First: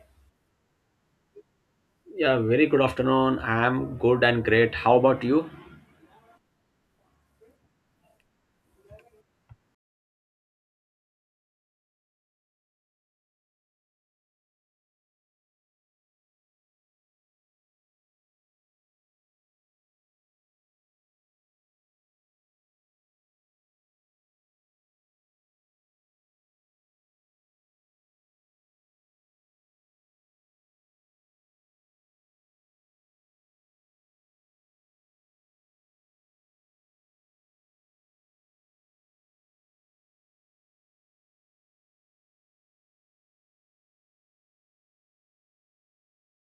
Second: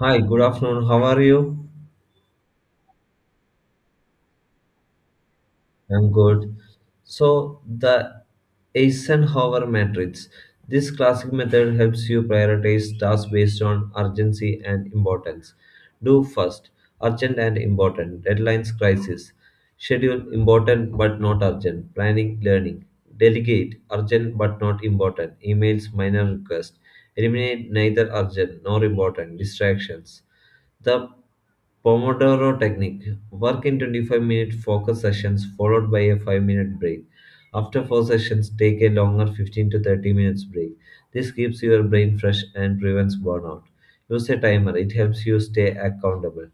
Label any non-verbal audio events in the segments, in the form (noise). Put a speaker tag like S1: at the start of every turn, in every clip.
S1: Hi, good afternoon. How are you?
S2: Yeah, very good afternoon. I am good and great. How about you?
S1: I'm good. So, the Eisenhower matrix. This classic method helps you prioritize tasks based on urgency and importance. Do first, urgent and important, deadlines, crisis. Schedule, important but not urgent, planning, learning. Delegate, urgent but not important, emails, minor requests. Eliminate neither urgent nor important, distractions. The Pomodoro technique. Work in 25-minute focus sessions followed by a 5-minute break. After 4 sessions, take a longer 15 to 30 minutes break. This keeps your brain fresh and prevents burnout. Use a timer, it helps you stay accountable.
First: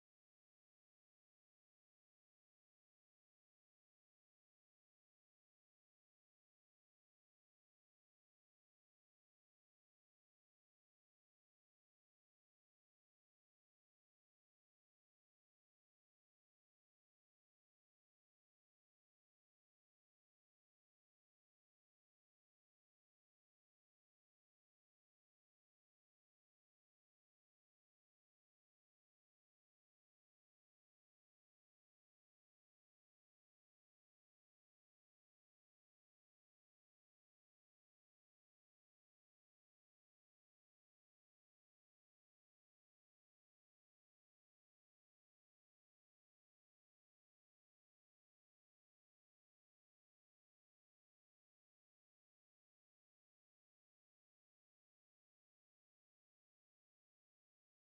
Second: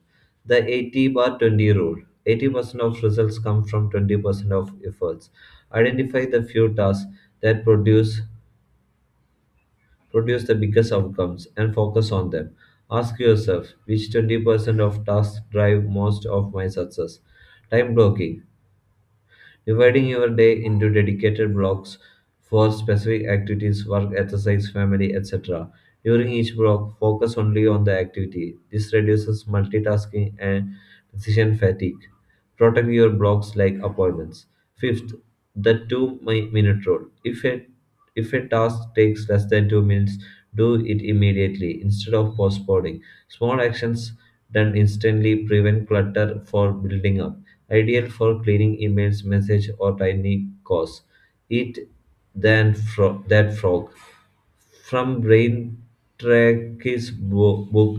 S1: The 80 bar 20 rule 80% of results come from 20% of efforts. Identify the few tasks that produce the biggest outcomes and focus on them. Ask yourself which 20% of tasks drive most of my success. Time blocking, dividing your day into dedicated blocks for specific activities, work, exercise, family, etc. During each block, focus only on the activity. This reduces multitasking and decision fatigue. Protect your blocks like appointments. Fifth, the two minute rule. If a task takes less than 2 minutes, do it immediately instead of postponing. Small actions done instantly prevent clutter for building up. Ideal for cleaning emails, message, or tiny calls. Eat that frog. From Brain Track's book,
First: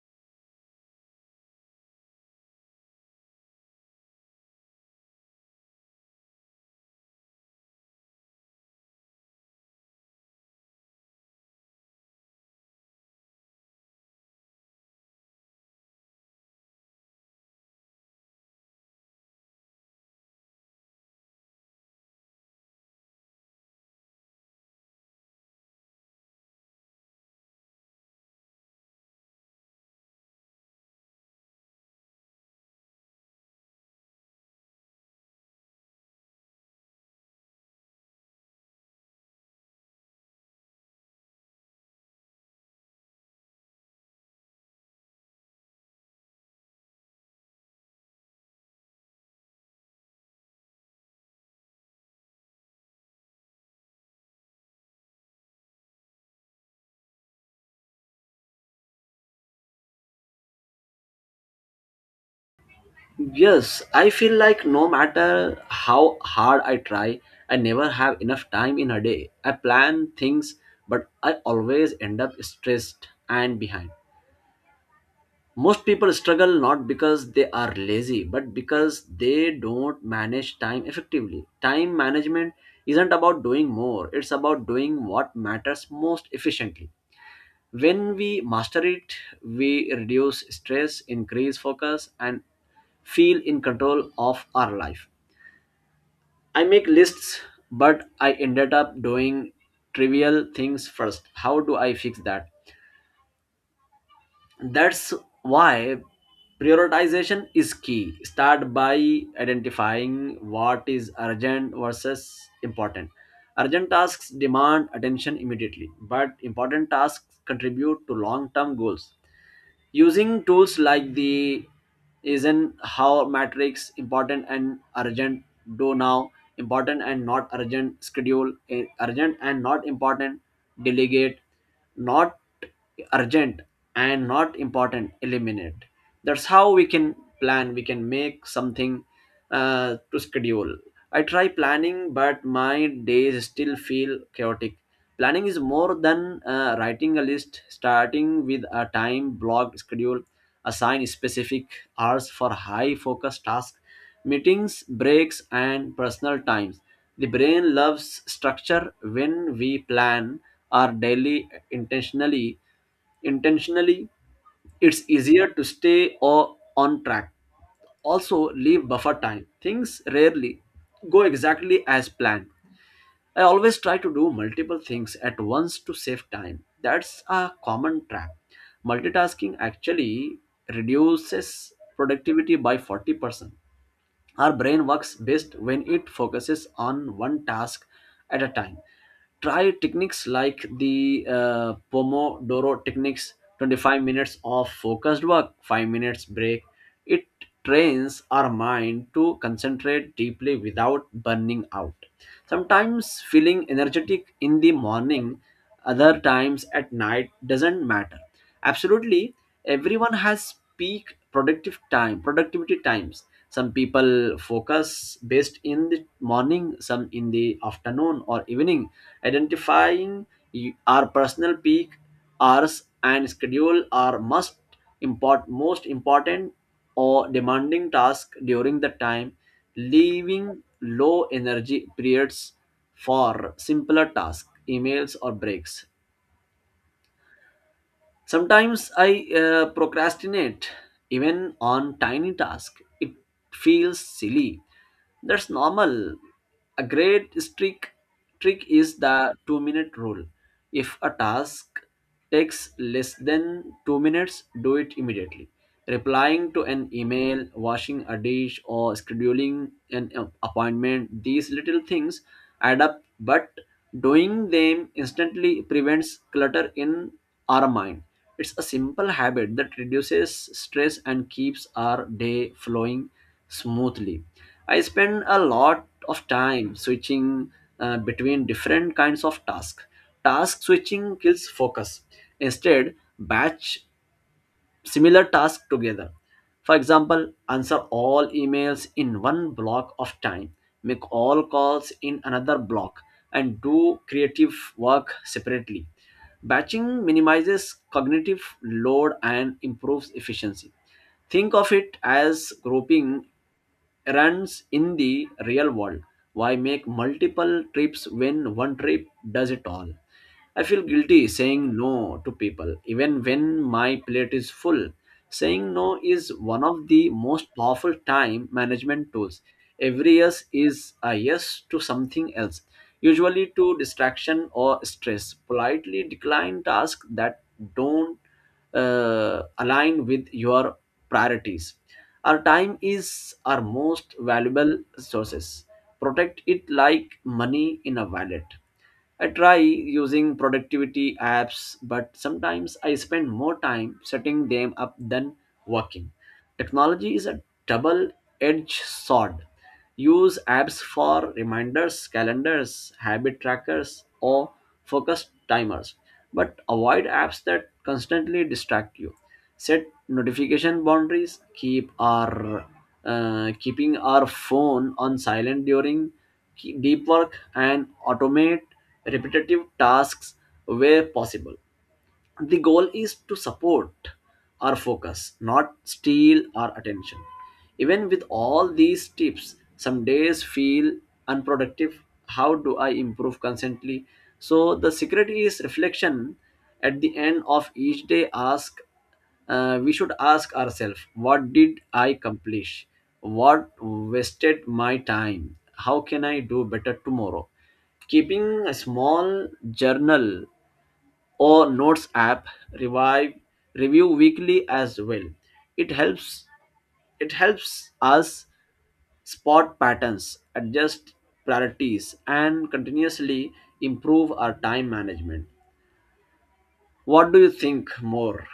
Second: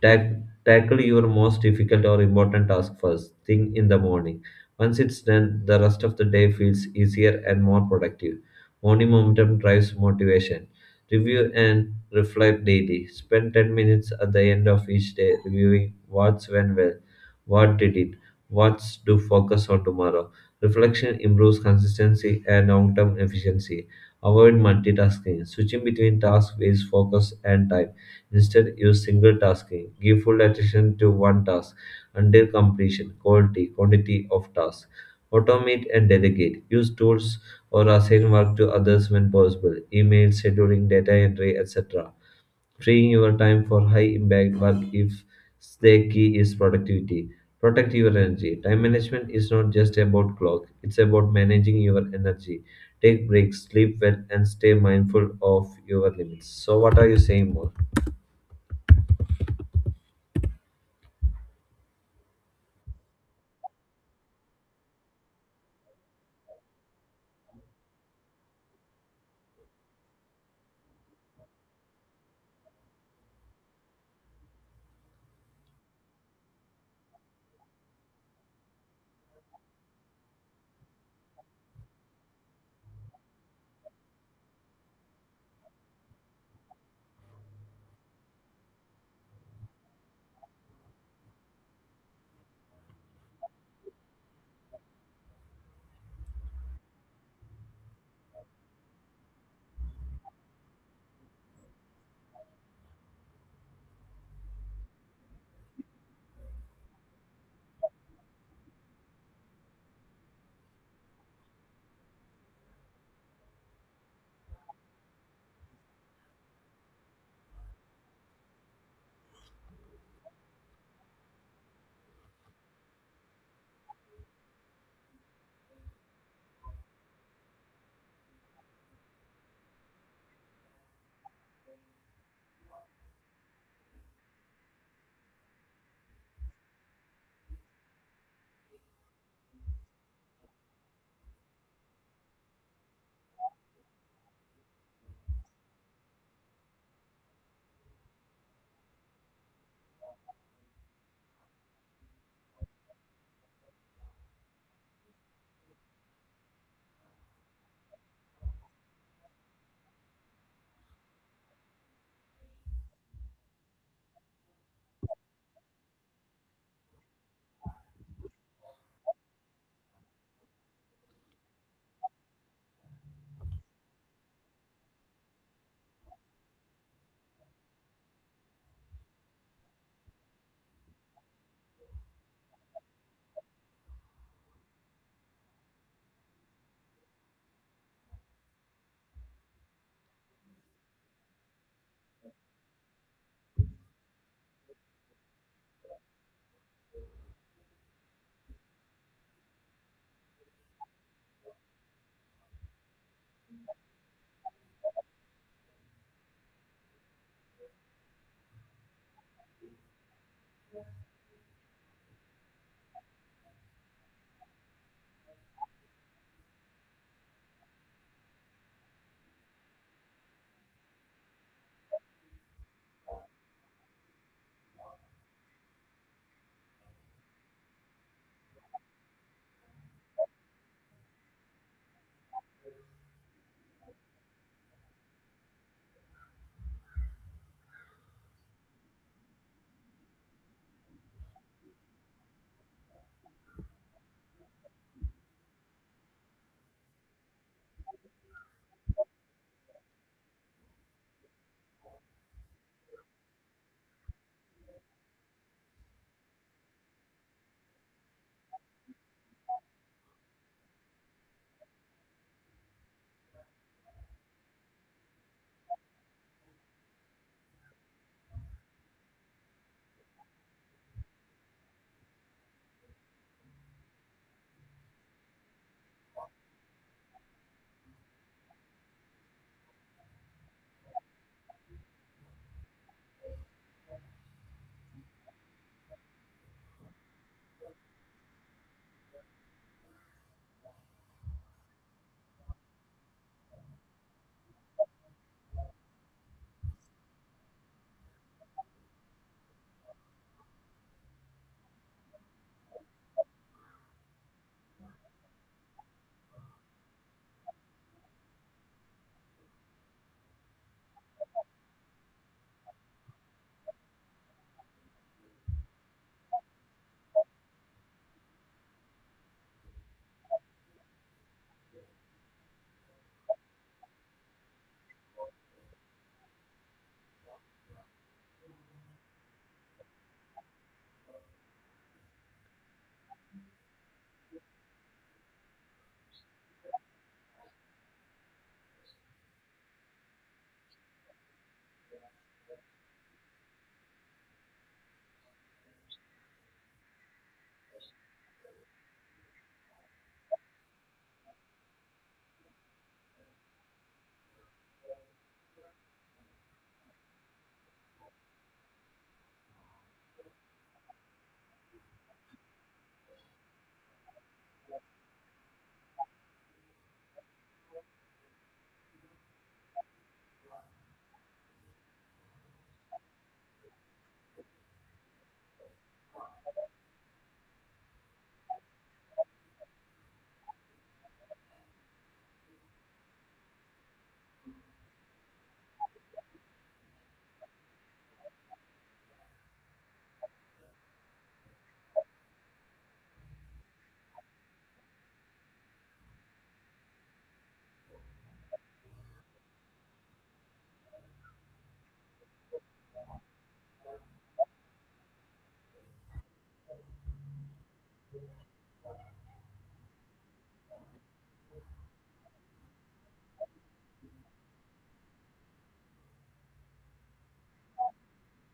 S1: tack- tackle your most difficult or important task first thing in the morning. Once it's done, the rest of the day feels easier and more productive. Only momentum drives motivation. Review and reflect daily. Spend 10 minutes at the end of each day reviewing what's went well, what didn't, what's to focus on tomorrow. Reflection improves consistency and long term efficiency. Avoid multitasking. Switching between tasks wastes focus and time. Instead, use single tasking. Give full attention to one task until completion, quality, quantity of tasks. Automate and delegate. Use tools or assign work to others when possible, email, scheduling, data entry, etc. Freeing your time for high impact work, if the key is productivity. Protect your energy. Time management is not just about clock, it's about managing your energy. Take breaks, sleep well, and stay mindful of your limits. So, what are you saying more?
S2: Yes, I feel like no matter how hard I try, I never have enough time in a day. I plan things, but I always end up stressed and behind. Most people struggle not because they are lazy, but because they don't manage time effectively. Time management isn't about doing more, it's about doing what matters most efficiently. When we master it, we reduce stress, increase focus, and feel in control of our life. I make lists, but I ended up doing trivial things first. How do I fix that? That's why prioritization is key. Start by identifying what is urgent versus important. Urgent tasks demand attention immediately, but important tasks contribute to long term goals. Using tools like the isn't how matrix: important and urgent, do now; important and not urgent, schedule; urgent and not important, delegate; not urgent and not important, eliminate. That's how we can plan, we can make something to schedule. I try planning but my days still feel chaotic. Planning is more than writing a list, starting with a time block schedule, assign specific hours for high focus tasks, meetings, breaks, and personal times. The brain loves structure when we plan our daily intentionally. Intentionally, it's easier to stay or on track, also leave buffer time. Things rarely go exactly as planned. I always try to do multiple things at once to save time. That's a common trap. Multitasking actually reduces productivity by 40%. Our brain works best when it focuses on one task at a time. Try techniques like the Pomodoro techniques, 25 minutes of focused work, 5 minutes break. It trains our mind to concentrate deeply without burning out. Sometimes feeling energetic in the morning, other times at night, doesn't matter. Absolutely, everyone has peak productivity times. Some people focus best in the morning, some in the afternoon or evening. Identifying our personal peak hours and schedule are must, most important or demanding task during the time, leaving low energy periods for simpler tasks, emails or breaks. Sometimes I procrastinate even on tiny tasks. It feels silly. That's normal. A great trick is the 2-minute rule. If a task takes less than 2 minutes, do it immediately. Replying to an email, washing a dish or scheduling an appointment, these little things add up, but doing them instantly prevents clutter in our mind. It's a simple habit that reduces stress and keeps our day flowing smoothly. I spend a lot of time switching between different kinds of tasks. Task switching kills focus. Instead, batch similar tasks together. For example, answer all emails in one block of time, make all calls in another block, and do creative work separately. Batching minimizes cognitive load and improves efficiency. Think of it as groping errands in the real world. Why make multiple trips when one trip does it all? I feel guilty saying no to people, even when my plate is full. Saying no is one of the most powerful time management tools. Every yes is a yes to something else, usually to distraction or stress. Politely decline tasks that don't align with your priorities. Our time is our most valuable resources. Protect it like money in a wallet. I try using productivity apps, but sometimes I spend more time setting them up than working. Technology is a double edged sword. Use apps for reminders, calendars, habit trackers, or focus timers, but avoid apps that constantly distract you. Set notification boundaries. Keeping our phone on silent during deep work, and automate repetitive tasks where possible. The goal is to support our focus, not steal our attention. Even with all these tips, some days feel unproductive. How do I improve constantly? So the secret is reflection. At the end of each day, ask we should ask ourselves: what did I accomplish, what wasted my time, how can I do better tomorrow? Keeping a small journal or Notes app, revive review weekly as well. It helps it helps us spot patterns, adjust priorities, and continuously improve our time management. What do you think more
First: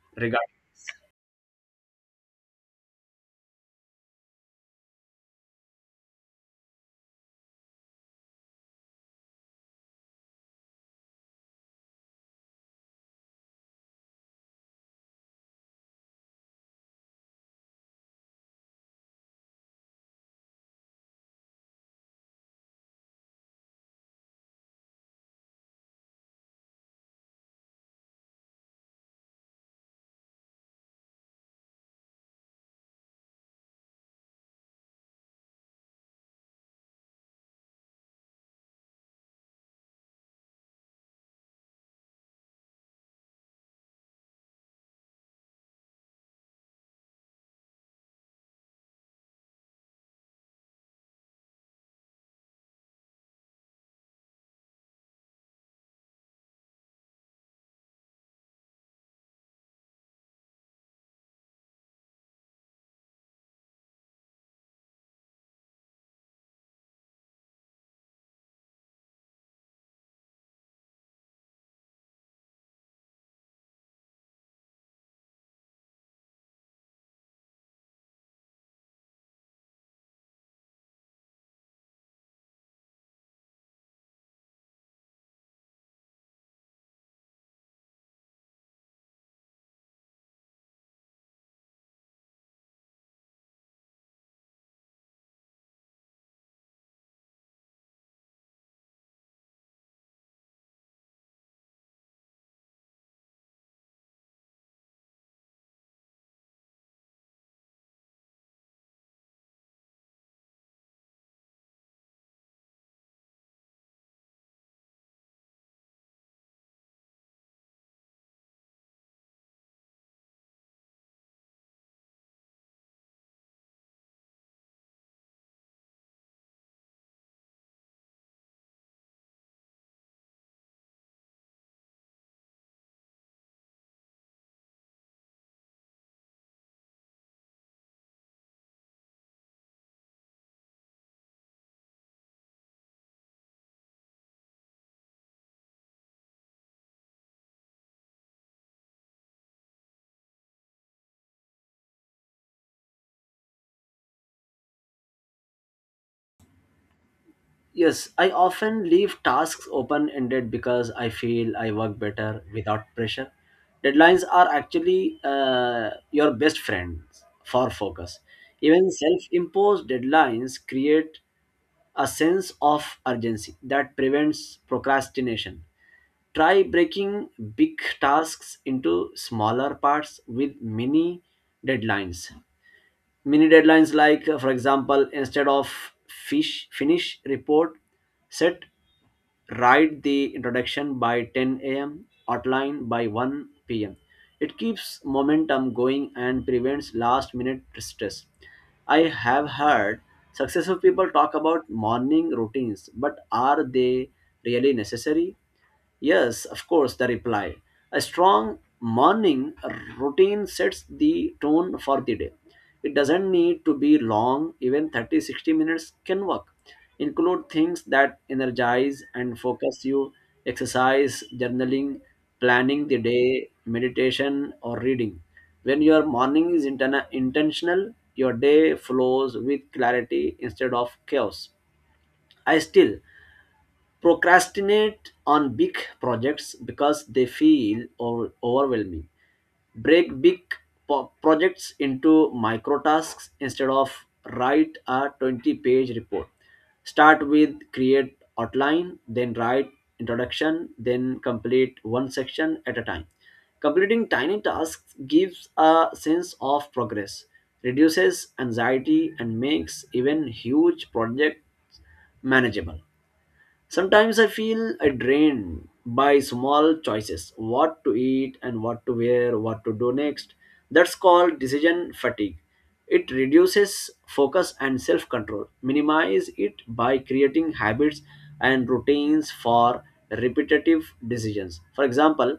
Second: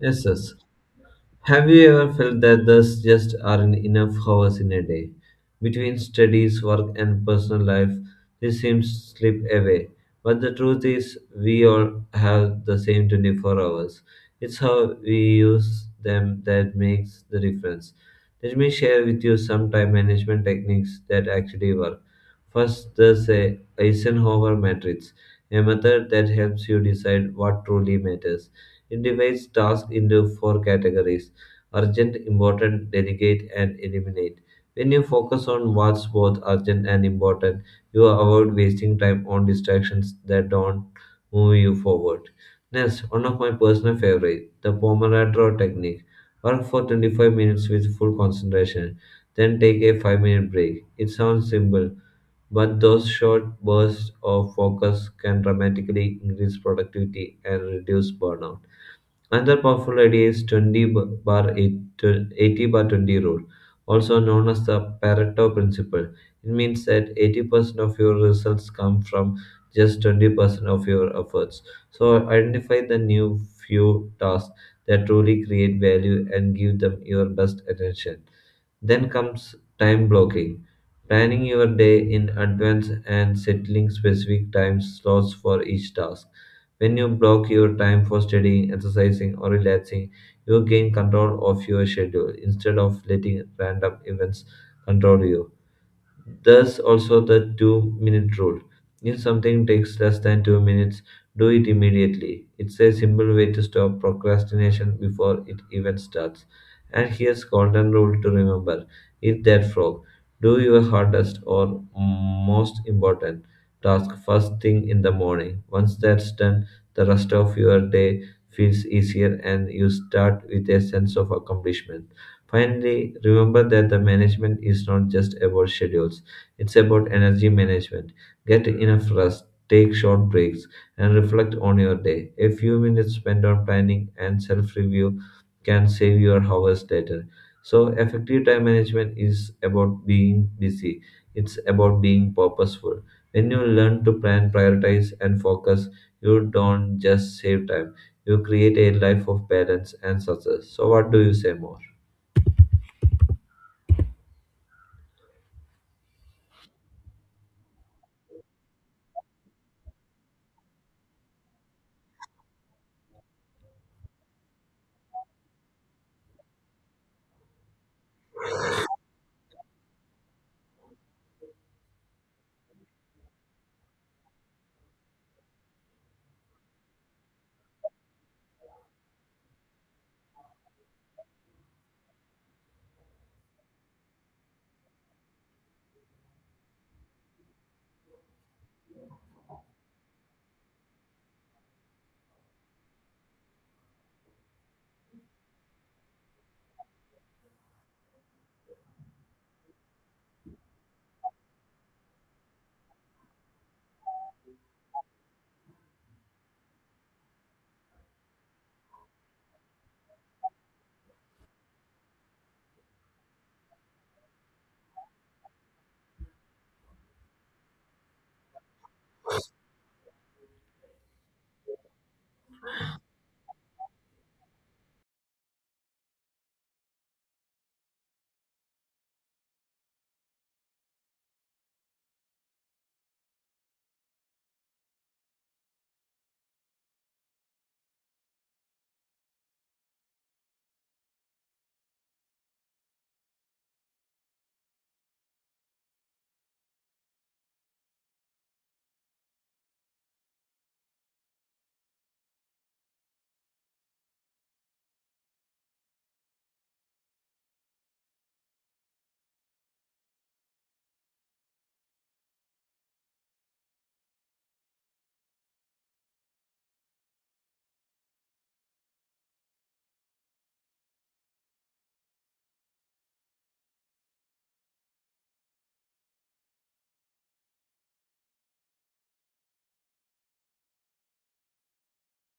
S1: Yes,
S2: regarding?
S1: yes. Have you ever felt that there's just aren't enough hours in a day? Between studies, work, and personal life, this seems to slip away. But the truth is, we all have the same 24 hours. It's how we use them that makes the difference. Let me share with you some time management techniques that actually work. First, there's a Eisenhower matrix, a method that helps you decide what truly matters. It divides tasks into four categories: urgent, important, delegate, and eliminate. When you focus on what's both urgent and important, you avoid wasting time on distractions that don't move you forward. Next, one of my personal favorite, the Pomodoro technique. Work for 25 minutes with full concentration, then take a 5-minute break. It sounds simple, but those short bursts of focus can dramatically increase productivity and reduce burnout. Another powerful idea is 20 b- bar 80 bar 20 rule, also known as the Pareto principle. It means that 80% of your results come from just 20% of your efforts. So identify the new few tasks that truly create value and give them your best attention. Then comes time blocking. Planning your day in advance and settling specific time slots for each task. When you block your time for studying, exercising, or relaxing, you gain control of your schedule instead of letting random events control you. Thus, also the 2 minute rule. If something takes less than 2 minutes, do it immediately. It's a simple way to stop procrastination before it even starts. And here's golden rule to remember. Eat that frog. Do your hardest or most important task first thing in the morning. Once that's done, the rest of your day feels easier and you start with a sense of accomplishment. Finally, remember that the management is not just about schedules, it's about energy management. Get enough rest, take short breaks, and reflect on your day. A few minutes spent on planning and self review can save your hours later. So, effective time management is about being busy, it's about being purposeful. When you learn to plan, prioritize, and focus, you don't just save time, you create a life of balance and success. So, what do you say more?
S2: Yes, I often leave tasks open ended because I feel I work better without pressure. Deadlines are actually your best friends for focus. Even self imposed deadlines create a sense of urgency that prevents procrastination. Try breaking big tasks into smaller parts with deadlines mini deadlines like for example, instead of fish finish report, set write the introduction by 10 a.m., outline by 1 p.m. It keeps momentum going and prevents last minute stress. I have heard successful people talk about morning routines, but are they really necessary? Yes, of course, the reply. A strong morning routine sets the tone for the day. It doesn't need to be long, even 30 60 minutes can work. Include things that energize and focus you: exercise, journaling, planning the day, meditation, or reading. When your morning is intentional, your day flows with clarity instead of chaos. I still procrastinate on big projects because they feel overwhelming. Break big projects into micro tasks. Instead of write a 20-page report, start with create outline, then write introduction, then complete one section at a time. Completing tiny tasks gives a sense of progress, reduces anxiety, and makes even huge projects manageable. Sometimes I feel I drained by small choices: what to eat and what to wear, what to do next. That's called decision fatigue. It reduces focus and self control. Minimize it by creating habits and routines for repetitive decisions. For example,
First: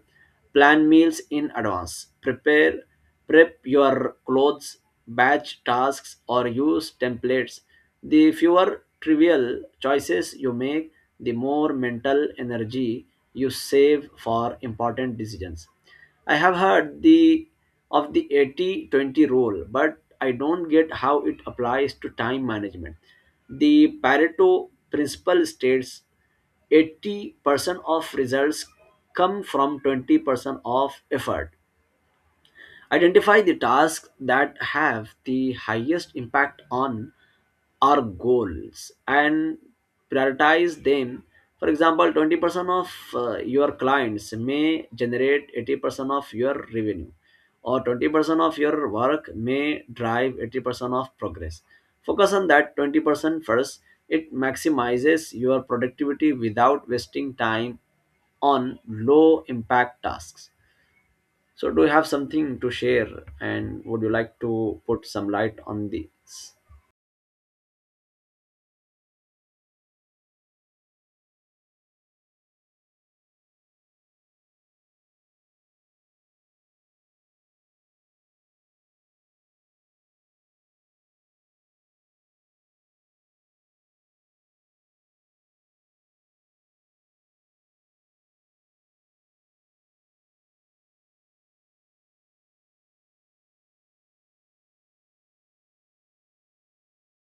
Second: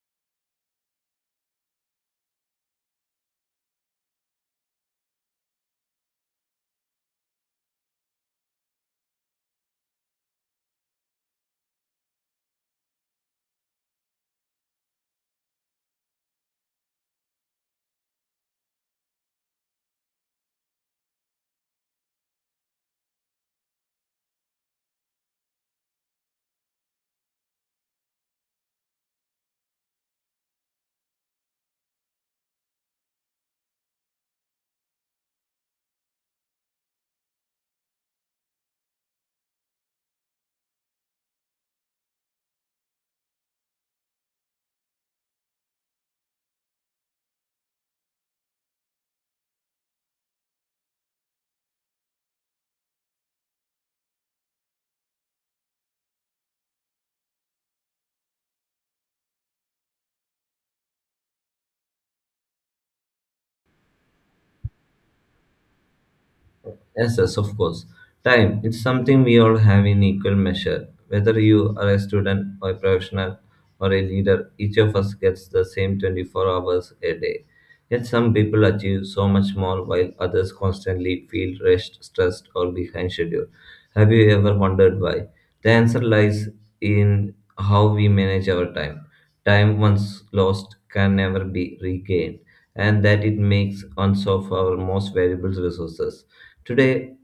S2: plan meals in advance. Prep your clothes, batch tasks or use templates. The fewer trivial choices you make, the more mental energy you save for important decisions. I have heard the of the 80-20 rule, but I don't get how it applies to time management. The Pareto principle states 80% of results come from 20% of effort. Identify the tasks that have the highest impact on our goals and prioritize them. For example, 20% of your clients may generate 80% of your revenue, or 20% of your work may drive 80% of progress. Focus on that 20% first. It maximizes your productivity without wasting time on low impact tasks. So do you have something to share, and would you like to put some light on these?
S1: Yes, yes, of course. Time, it's something we all have in equal measure. Whether you are a student or a professional or a leader, each of us gets the same 24 hours a day. Yet some people achieve so much more while others constantly feel rushed, stressed, or behind schedule. Have you ever wondered why? The answer lies in how we manage our time. Time once lost can never be regained, and that it makes use of our most valuable resources. Today,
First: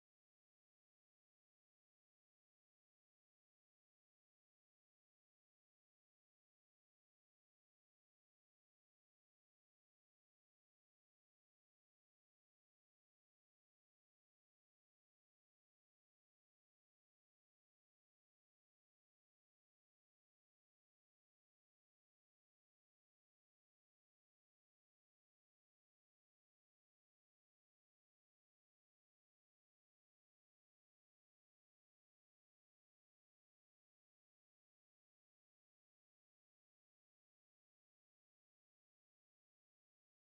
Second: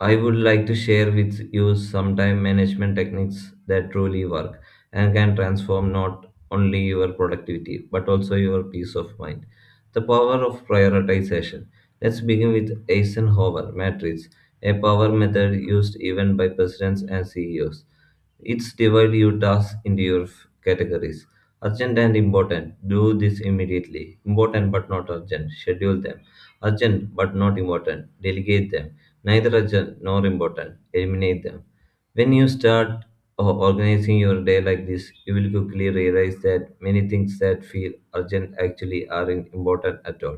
S1: I would like to share with you some time management techniques that truly work and can transform not only your productivity but also your peace of mind. The power of prioritization. Let's begin with Eisenhower matrix, a power method used even by presidents and CEOs. It's divide your tasks into your categories. Urgent and important, do this immediately. Important but not urgent, schedule them. Urgent but not important, delegate them. Neither urgent nor important, eliminate them. When you start organizing your day like this, you will quickly realize that many things that feel urgent actually aren't important at all.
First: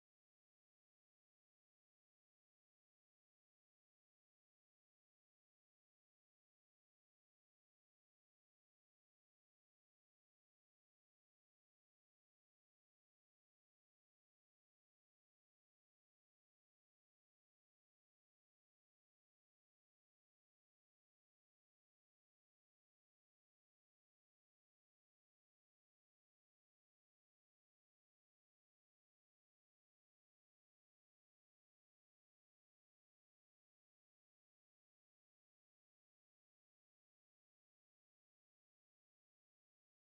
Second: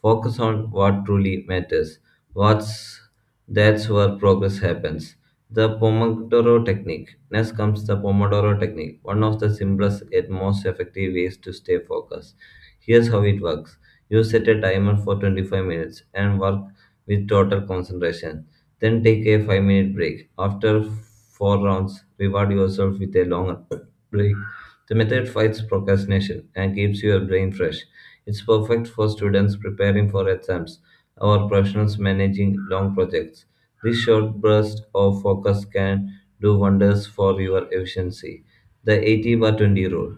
S1: Focus on what truly matters. What's that's where progress happens. The Pomodoro technique. Next comes the Pomodoro technique, one of the simplest yet most effective ways to stay focused. Here's how it works. You set a timer for 25 minutes and work with total concentration. Then take a 5-minute break. After 4 rounds, reward yourself with a longer (clears throat) break. The method fights procrastination and keeps your brain fresh. It's perfect for students preparing for exams or professionals managing long projects. This short burst of focus can do wonders for your efficiency. The 80 by 20 rule.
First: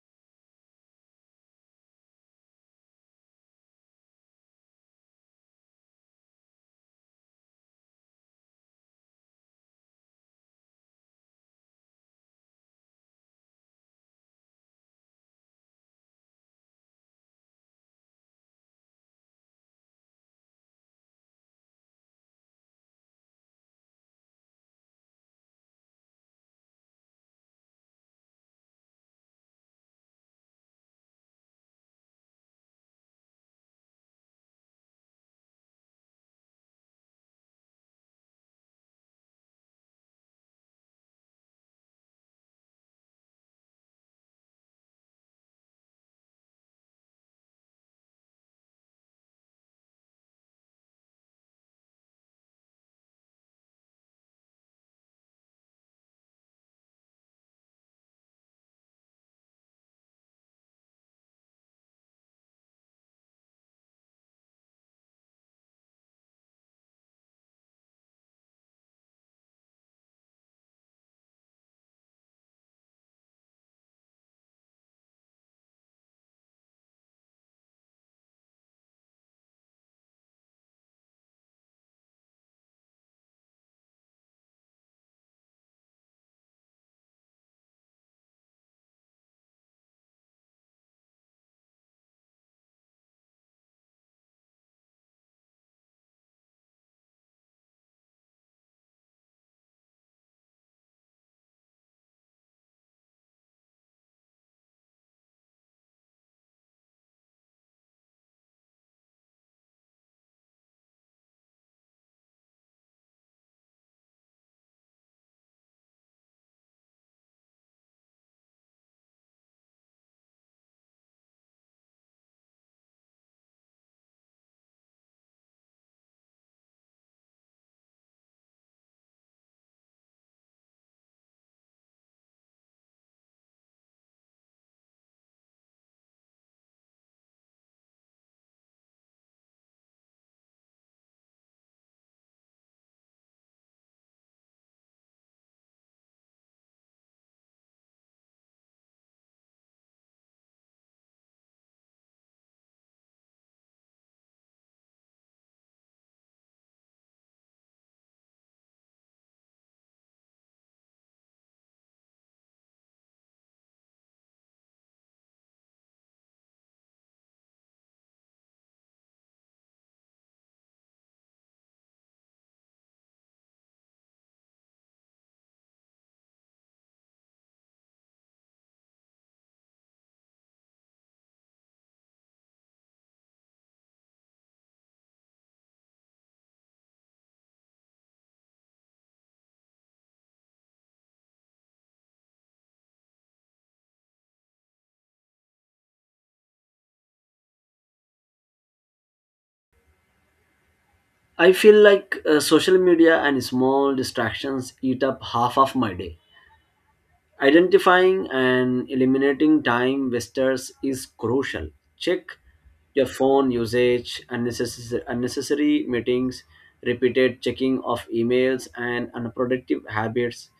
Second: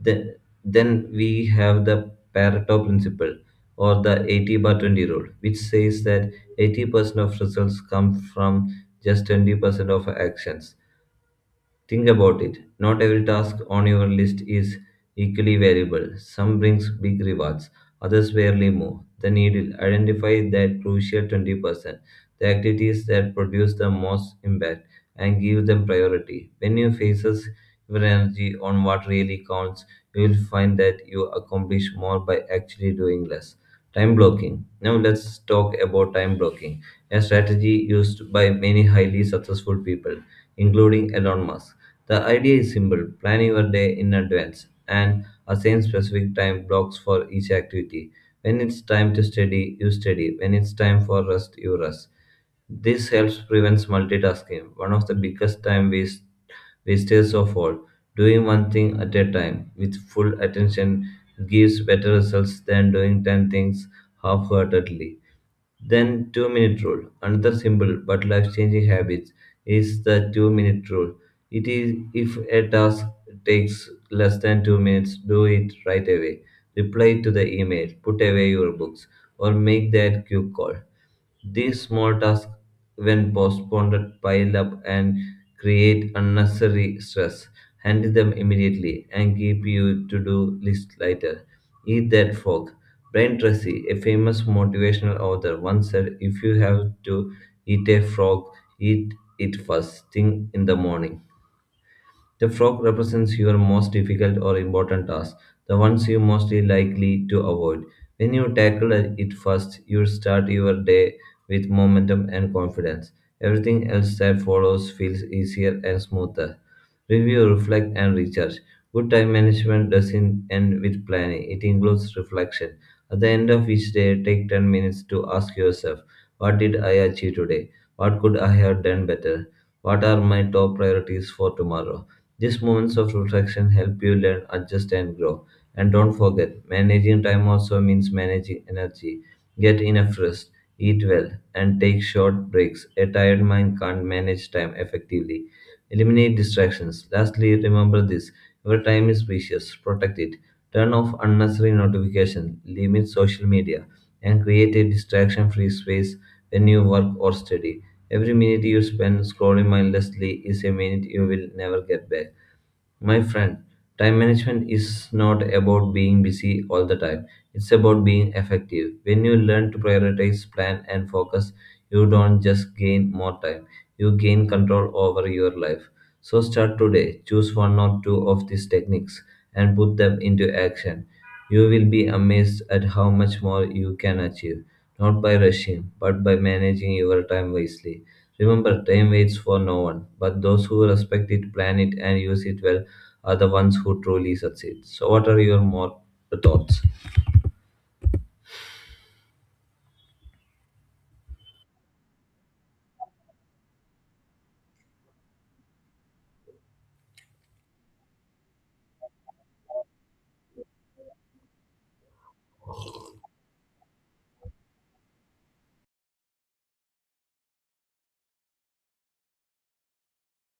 S1: Then, then, we have the Pareto principle or the 80 by 20 rule, which says that 80% of results come from just 20% of actions. Think about it. Not every task on your list is equally valuable. Some brings big rewards, others barely move the needle. Identify that crucial 20%, the activities that produce the most impact, and give them priority. When you focus your energy on what really counts, you will find that you accomplish more by actually doing less. Time blocking. Now let's talk about time blocking, a strategy used by many highly successful people including Elon Musk. The idea is simple: plan your day in advance and assign specific time blocks for each activity. When it's time to study, you study. When it's time for rest, you rest. This helps prevents multitasking, one of the biggest wasters of all. Doing one thing at a time with full attention gives better results than doing 10 things half heartedly. Then, 2 minute rule. Another simple but life changing habit is the 2 minute rule. It is, if a task takes less than 2 minutes, do it right away. Reply to the email, put away your books, or make that quick call. These small tasks, when postponed, pile up and create unnecessary stress. Handle them immediately and keep your to do list lighter. Eat that frog. Brian Tracy, a famous motivational author, once said if you have to eat a frog, eat it first thing in the morning. The frog represents your most difficult or important tasks, the ones you mostly likely to avoid. When you tackle it first, you start your day with momentum and confidence. Everything else that follows feels easier and smoother. Review, reflect, and recharge. Good time management doesn't end with planning, it includes reflection. At the end of each day, take 10 minutes to ask yourself: what did I achieve today? What could I have done better? What are my top priorities for tomorrow? These moments of reflection help you learn, adjust, and grow. And don't forget, managing time also means managing energy. Get enough rest, eat well, and take short breaks. A tired mind can't manage time effectively. Eliminate distractions. Lastly, remember this: your time is precious. Protect it. Turn off unnecessary notifications, limit social media, and create a distraction free space when you work or study. Every minute you spend scrolling mindlessly is a minute you will never get back. My friend, time management is not about being busy all the time. It's about being effective. When you learn to prioritize, plan, and focus, you don't just gain more time, you gain control over your life. So start today. Choose one or two of these techniques and put them into action. You will be amazed at how much more you can achieve, not by rushing, but by managing your time wisely. Remember, time waits for no one, but those who respect it, plan it, and use it well are the ones who truly succeed. So, what are your more thoughts?
S2: I feel like social media and small distractions eat up half of my day. Identifying and eliminating time wasters is crucial. Check your phone usage, unnecessary meetings, repeated checking of emails, and unproductive habits.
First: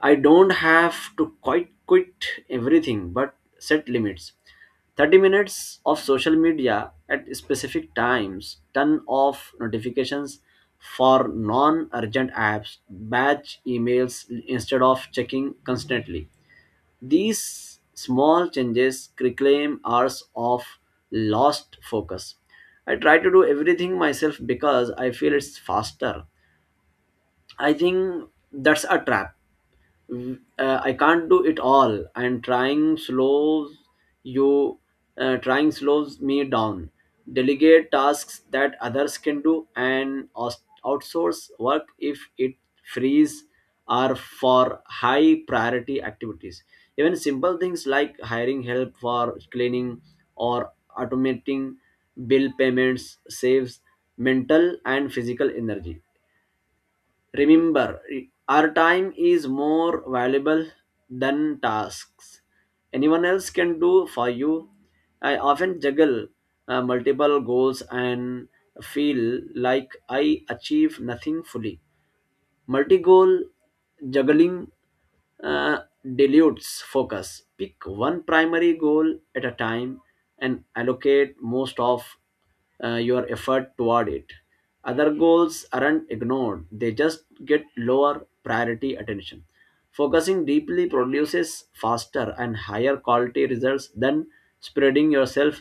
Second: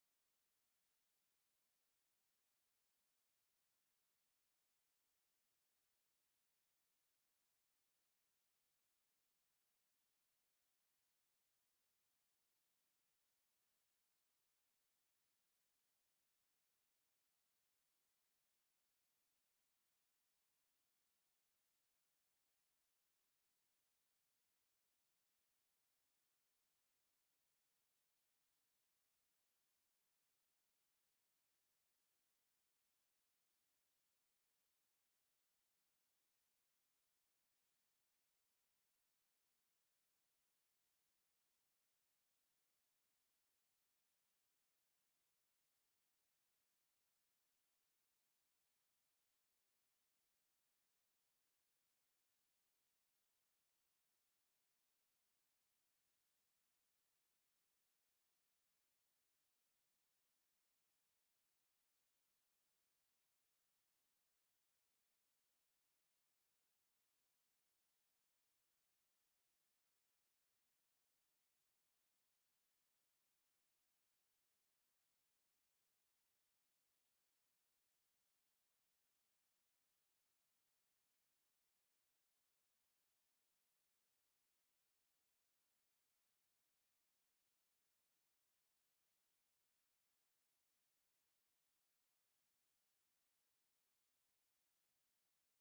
S2: I don't have to quit everything, but set limits. 30 minutes of social media at specific times, turn off notifications for non urgent apps, batch emails instead of checking constantly. These small changes reclaim hours of lost focus. I try to do everything myself because I feel it's faster. I think that's a trap. I can't do it all, and you, trying slows me down. Delegate tasks that others can do and outsource work if it frees are for high priority activities. Even simple things like hiring help for cleaning or automating bill payments saves mental and physical energy. Remember, our time is more valuable than tasks anyone else can do for you. I often juggle multiple goals and feel like I achieve nothing fully. Multi goal juggling uh, dilutes focus. Pick one primary goal at a time and allocate most of your effort toward it. Other goals aren't ignored, they just get lower priority attention. Focusing deeply produces faster and higher quality results than spreading yourself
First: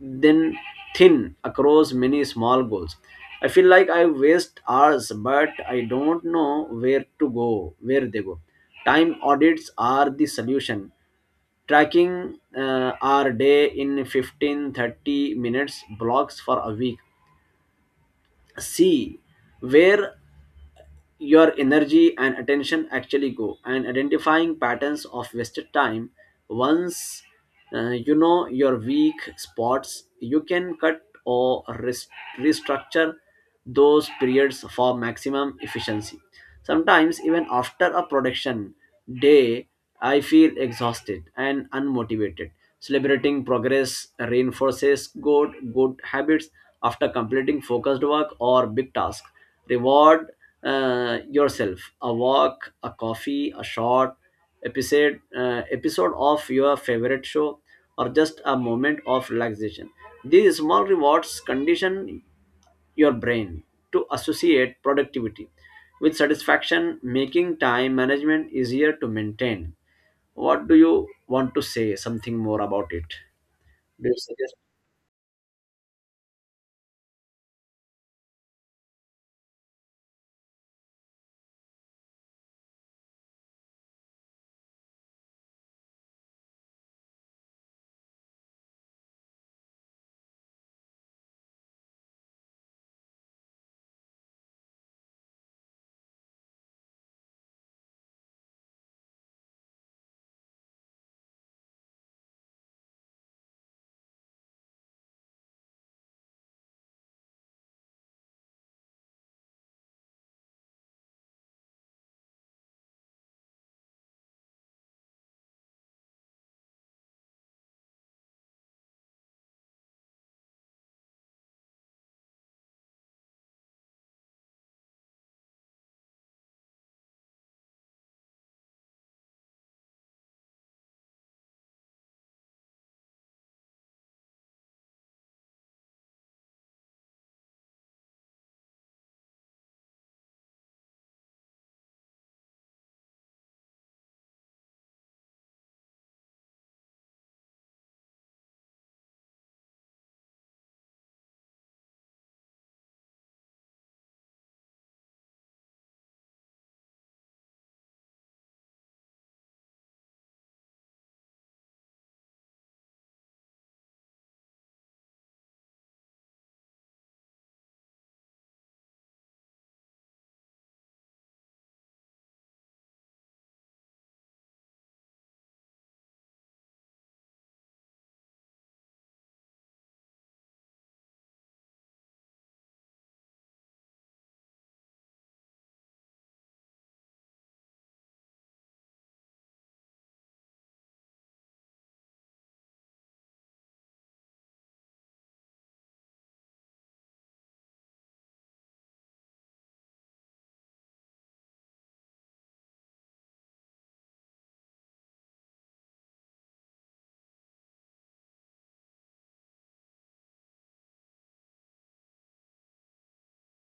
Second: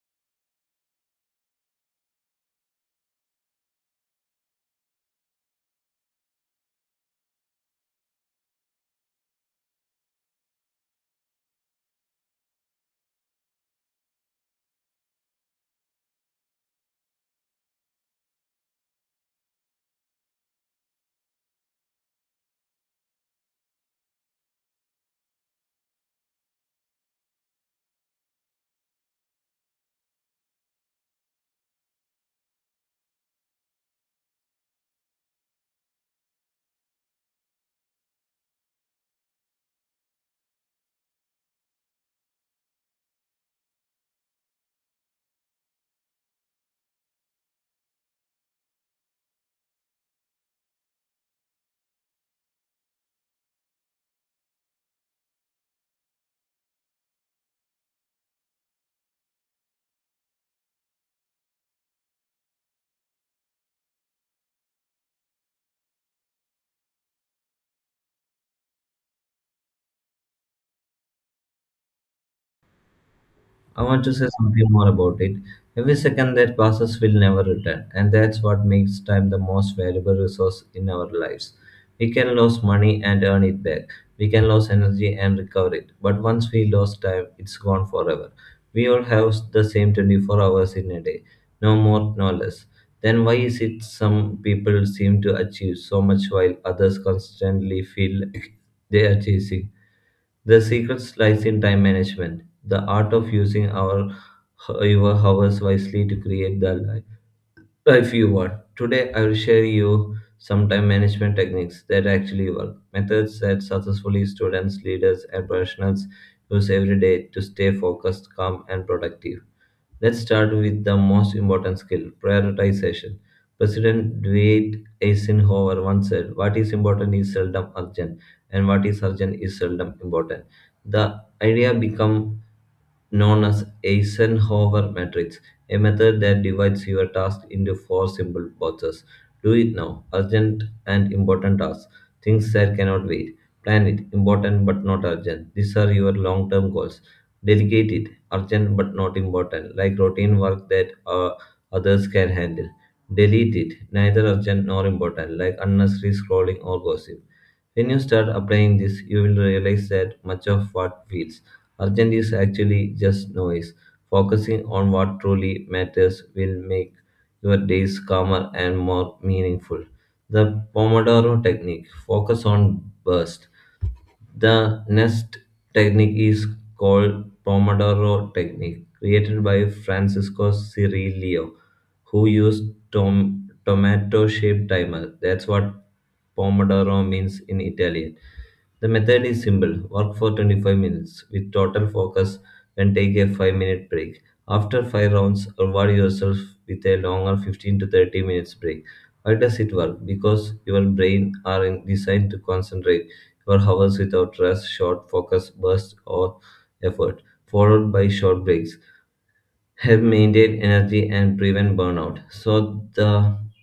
S2: then thin across many small goals. I feel like I waste hours, but I don't know where they go. Time audits are the solution. Tracking our day in 15 30 minutes blocks for a week. See where your energy and attention actually go, and identifying patterns of wasted time. Once you know your weak spots, you can cut or restructure those periods for maximum efficiency. Sometimes, even after a production day, I feel exhausted and unmotivated. Celebrating progress reinforces good habits after completing focused work or big task. Reward yourself: a walk, a coffee, a short episode of your favorite show, or just a moment of relaxation. These small rewards condition your brain to associate productivity with satisfaction, making time management easier to maintain. What do you want to say something more about it?
S1: I want
S2: Do
S1: to
S2: you
S1: say
S2: suggest?
S1: something more about it. Every second that passes will never return, and that's what makes time the most valuable resource in our lives. We can lose money and earn it back. We can lose energy and recover it. But once we lose time, it's gone forever. We all have the same 24 hours in a day, no more, no less. Then why is it some people seem to achieve so much while others constantly feel like they are chasing? The secret lies in time management, the art of using our your hours wisely to create the life you want. Today, I will share you some time management techniques that actually work, methods that successfully students, leaders, and professionals use every day to stay focused, calm, and productive. Let's start with the most important skill, prioritization. President Dwight Eisenhower once said, "What is important is seldom urgent, and what is urgent is seldom important." The idea become known as Eisenhower matrix, a method that divides your task into four simple boxes. Do it now, urgent and important tasks, things that cannot wait. Plan it, important but not urgent. These are your long term goals. Delegate it, urgent but not important, like routine work that others can handle. Delete it, neither urgent nor important, like unnecessary scrolling or gossip. When you start applying this, you will realize that much of what feels urgent is actually just noise. Focusing on what truly matters will make your days calmer and more meaningful. The Pomodoro technique, focus on bursts. The next technique is called Pomodoro technique, created by Francisco Cirillo, who used tomato-shaped timer. That's what Pomodoro means in Italian. The method is simple, work for 25 minutes with total focus, then take a 5-minute break. After 5 rounds, reward yourself with a longer 15 to 30 minutes break. Why does it work? Because your designed to concentrate or hours without rest, short focus bursts or effort, followed by short breaks help maintain energy and prevent burnout. So the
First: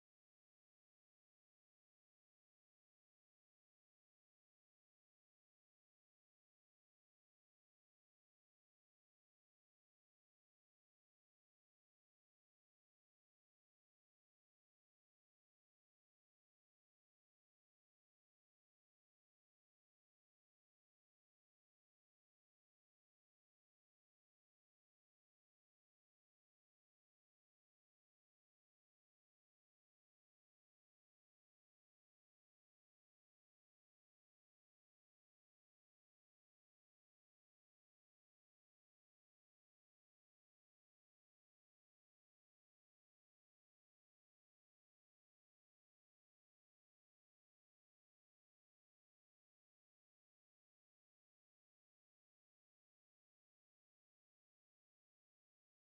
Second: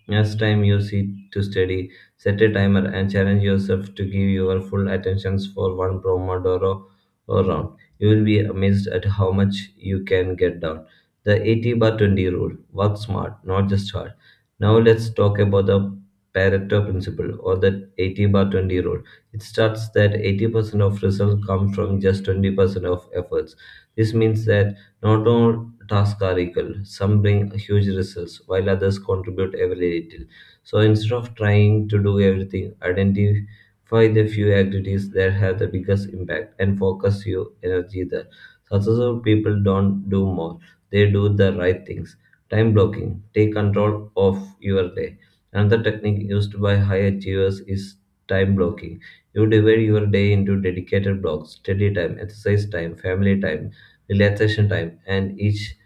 S1: next time you sit to study, set a timer and challenge yourself to give your full attentions for one Pomodoro or round. You will be amazed at how much you can get done. The 80 by 20 rule. Work smart, not just hard. Now let's talk about the Pareto principle or the 80 by 20 rule. It starts that 80% of results come from just 20% of efforts. This means that not all tasks are equal. Some bring huge results, while others contribute every little. So instead of trying to do everything, identify the few activities that have the biggest impact and focus your energy there. Successful people don't do more, they do the right things. Time blocking, take control of your day. Another technique used by high achievers is time blocking. You divide your day into dedicated blocks, study time, exercise time, family time, relaxation time, and each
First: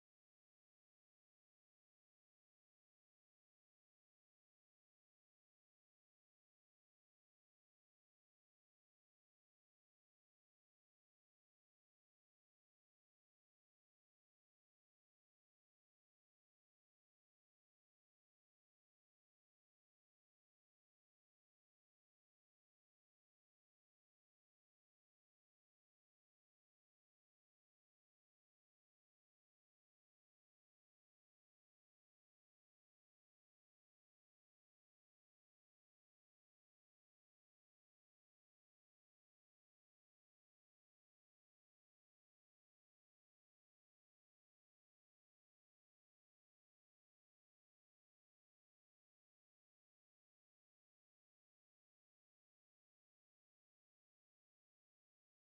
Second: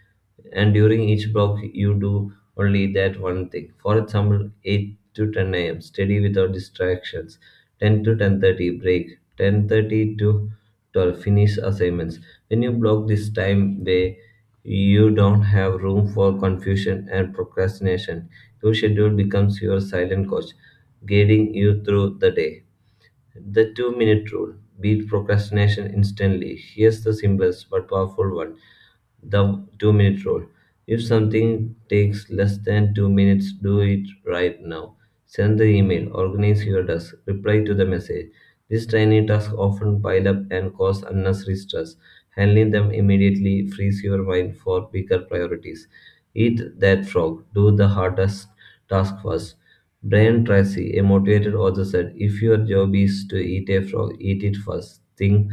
S1: and during each block you do only that one thing. For example, 8 to 10 a.m. study without distractions, 10 to 10:30 break, 10:30 to 12 finish assignments. When you block this time way, you don't have room for confusion and procrastination. Your schedule becomes your silent coach, guiding you through the day. The 2 minute rule, beat procrastination instantly. Here's the simplest but powerful one, the 2 minute rule. If something takes less than 2 minutes, do it right now. Send the email, organize your desk, reply to the message. These tiny tasks often pile up and cause unnecessary stress. Handling them immediately frees your mind for bigger priorities. Eat that frog, do the hardest task first. Brian Tracy, a motivated author, said, "If your job is to eat a frog, eat it first thing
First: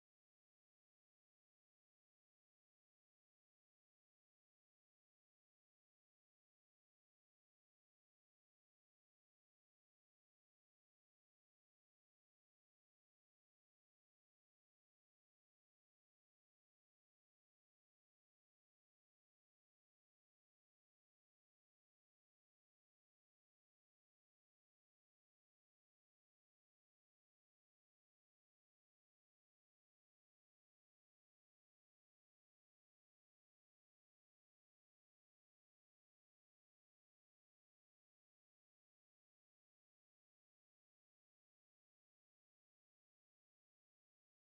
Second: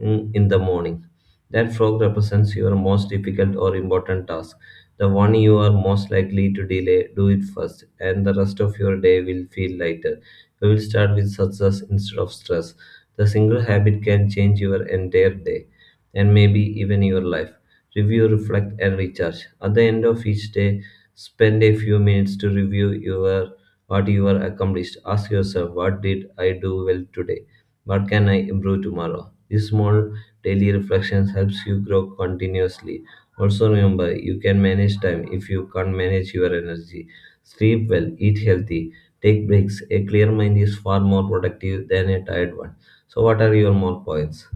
S1: in the morning." That frog represents your most difficult or important task, the one you are most likely to delay. Do it first, and the rest of your day will feel lighter. You will start with success instead of stress. The single habit can change your entire day and maybe even your life. Review, reflect, and recharge. At the end of each day, spend a few minutes to review your what you are accomplished. Ask yourself, what did I do well today? What can I improve tomorrow? These small daily reflections helps you grow continuously. Also remember, you can manage time if you can't manage your energy. Sleep well, eat healthy, take breaks. A clear mind is far more productive than a tired one. So what are your more points?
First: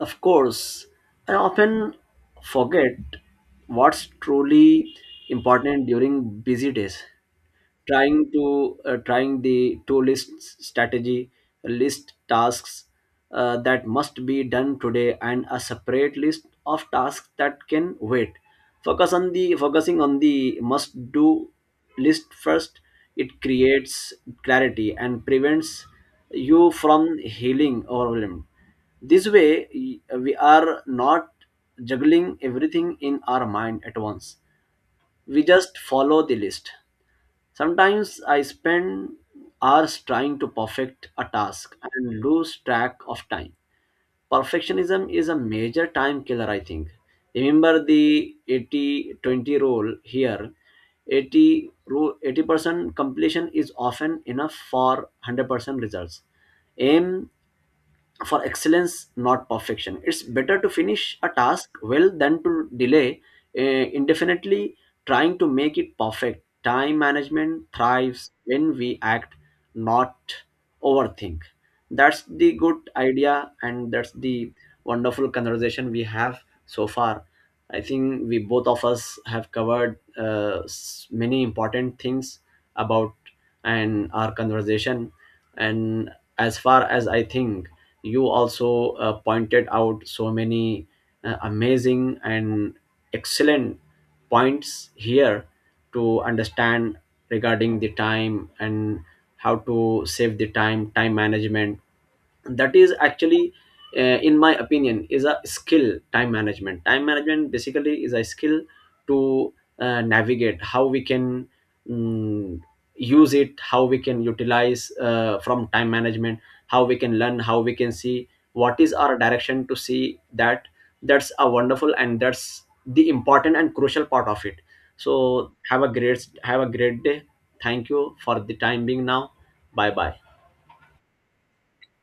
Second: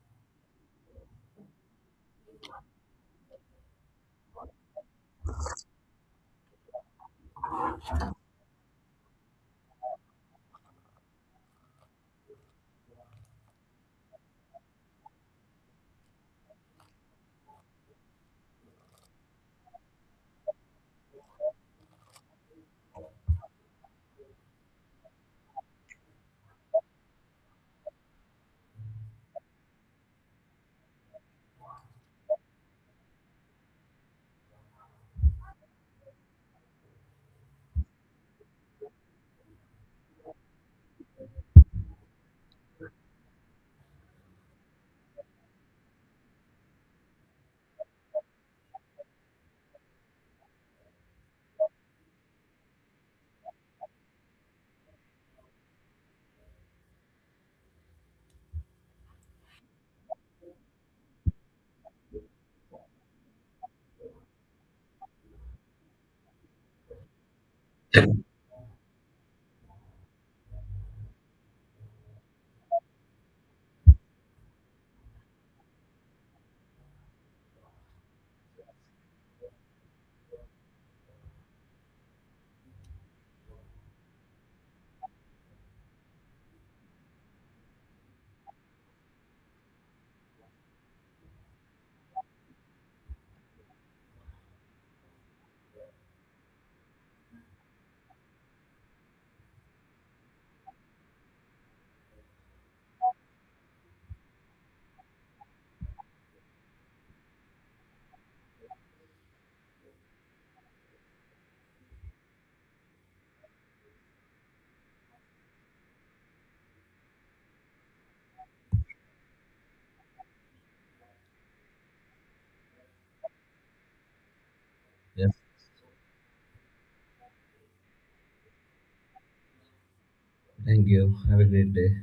S2: Of course, I often forget what's truly important during busy days. Trying the to list strategy, list tasks that must be done today, and a separate list of tasks that can wait. Focusing on the must do list first. It creates clarity and prevents you from healing overwhelmed. This way, we are not juggling everything in our mind at once, we just follow the list. Sometimes I spend hours trying to perfect a task and lose track of time. Perfectionism is a major time killer, I think. Remember the 80-20 rule here, 80 rule, 80% completion is often enough for 100% results. Aim for excellence, not perfection. It's better to finish a task well than to delay uh, indefinitely trying to make it perfect. Time management thrives when we act, not overthink. That's the good idea, and that's the wonderful conversation we have so far. I think we both of us have covered many important things about, and our conversation, and as far as I think, you also pointed out so many amazing and excellent points here to understand regarding the time, and how to save the time. Time management that is actually, uh, in my opinion, is a skill. Time management basically is a skill to navigate how we can mm, use it, how we can utilize from time management, how we can learn, how we can see what is our direction to see that. That's a wonderful, and that's the important and crucial part of it.
S1: Yes.
S2: So have a great day. Thank you for the time being now. Bye bye.
S1: Thank you. Have a great day.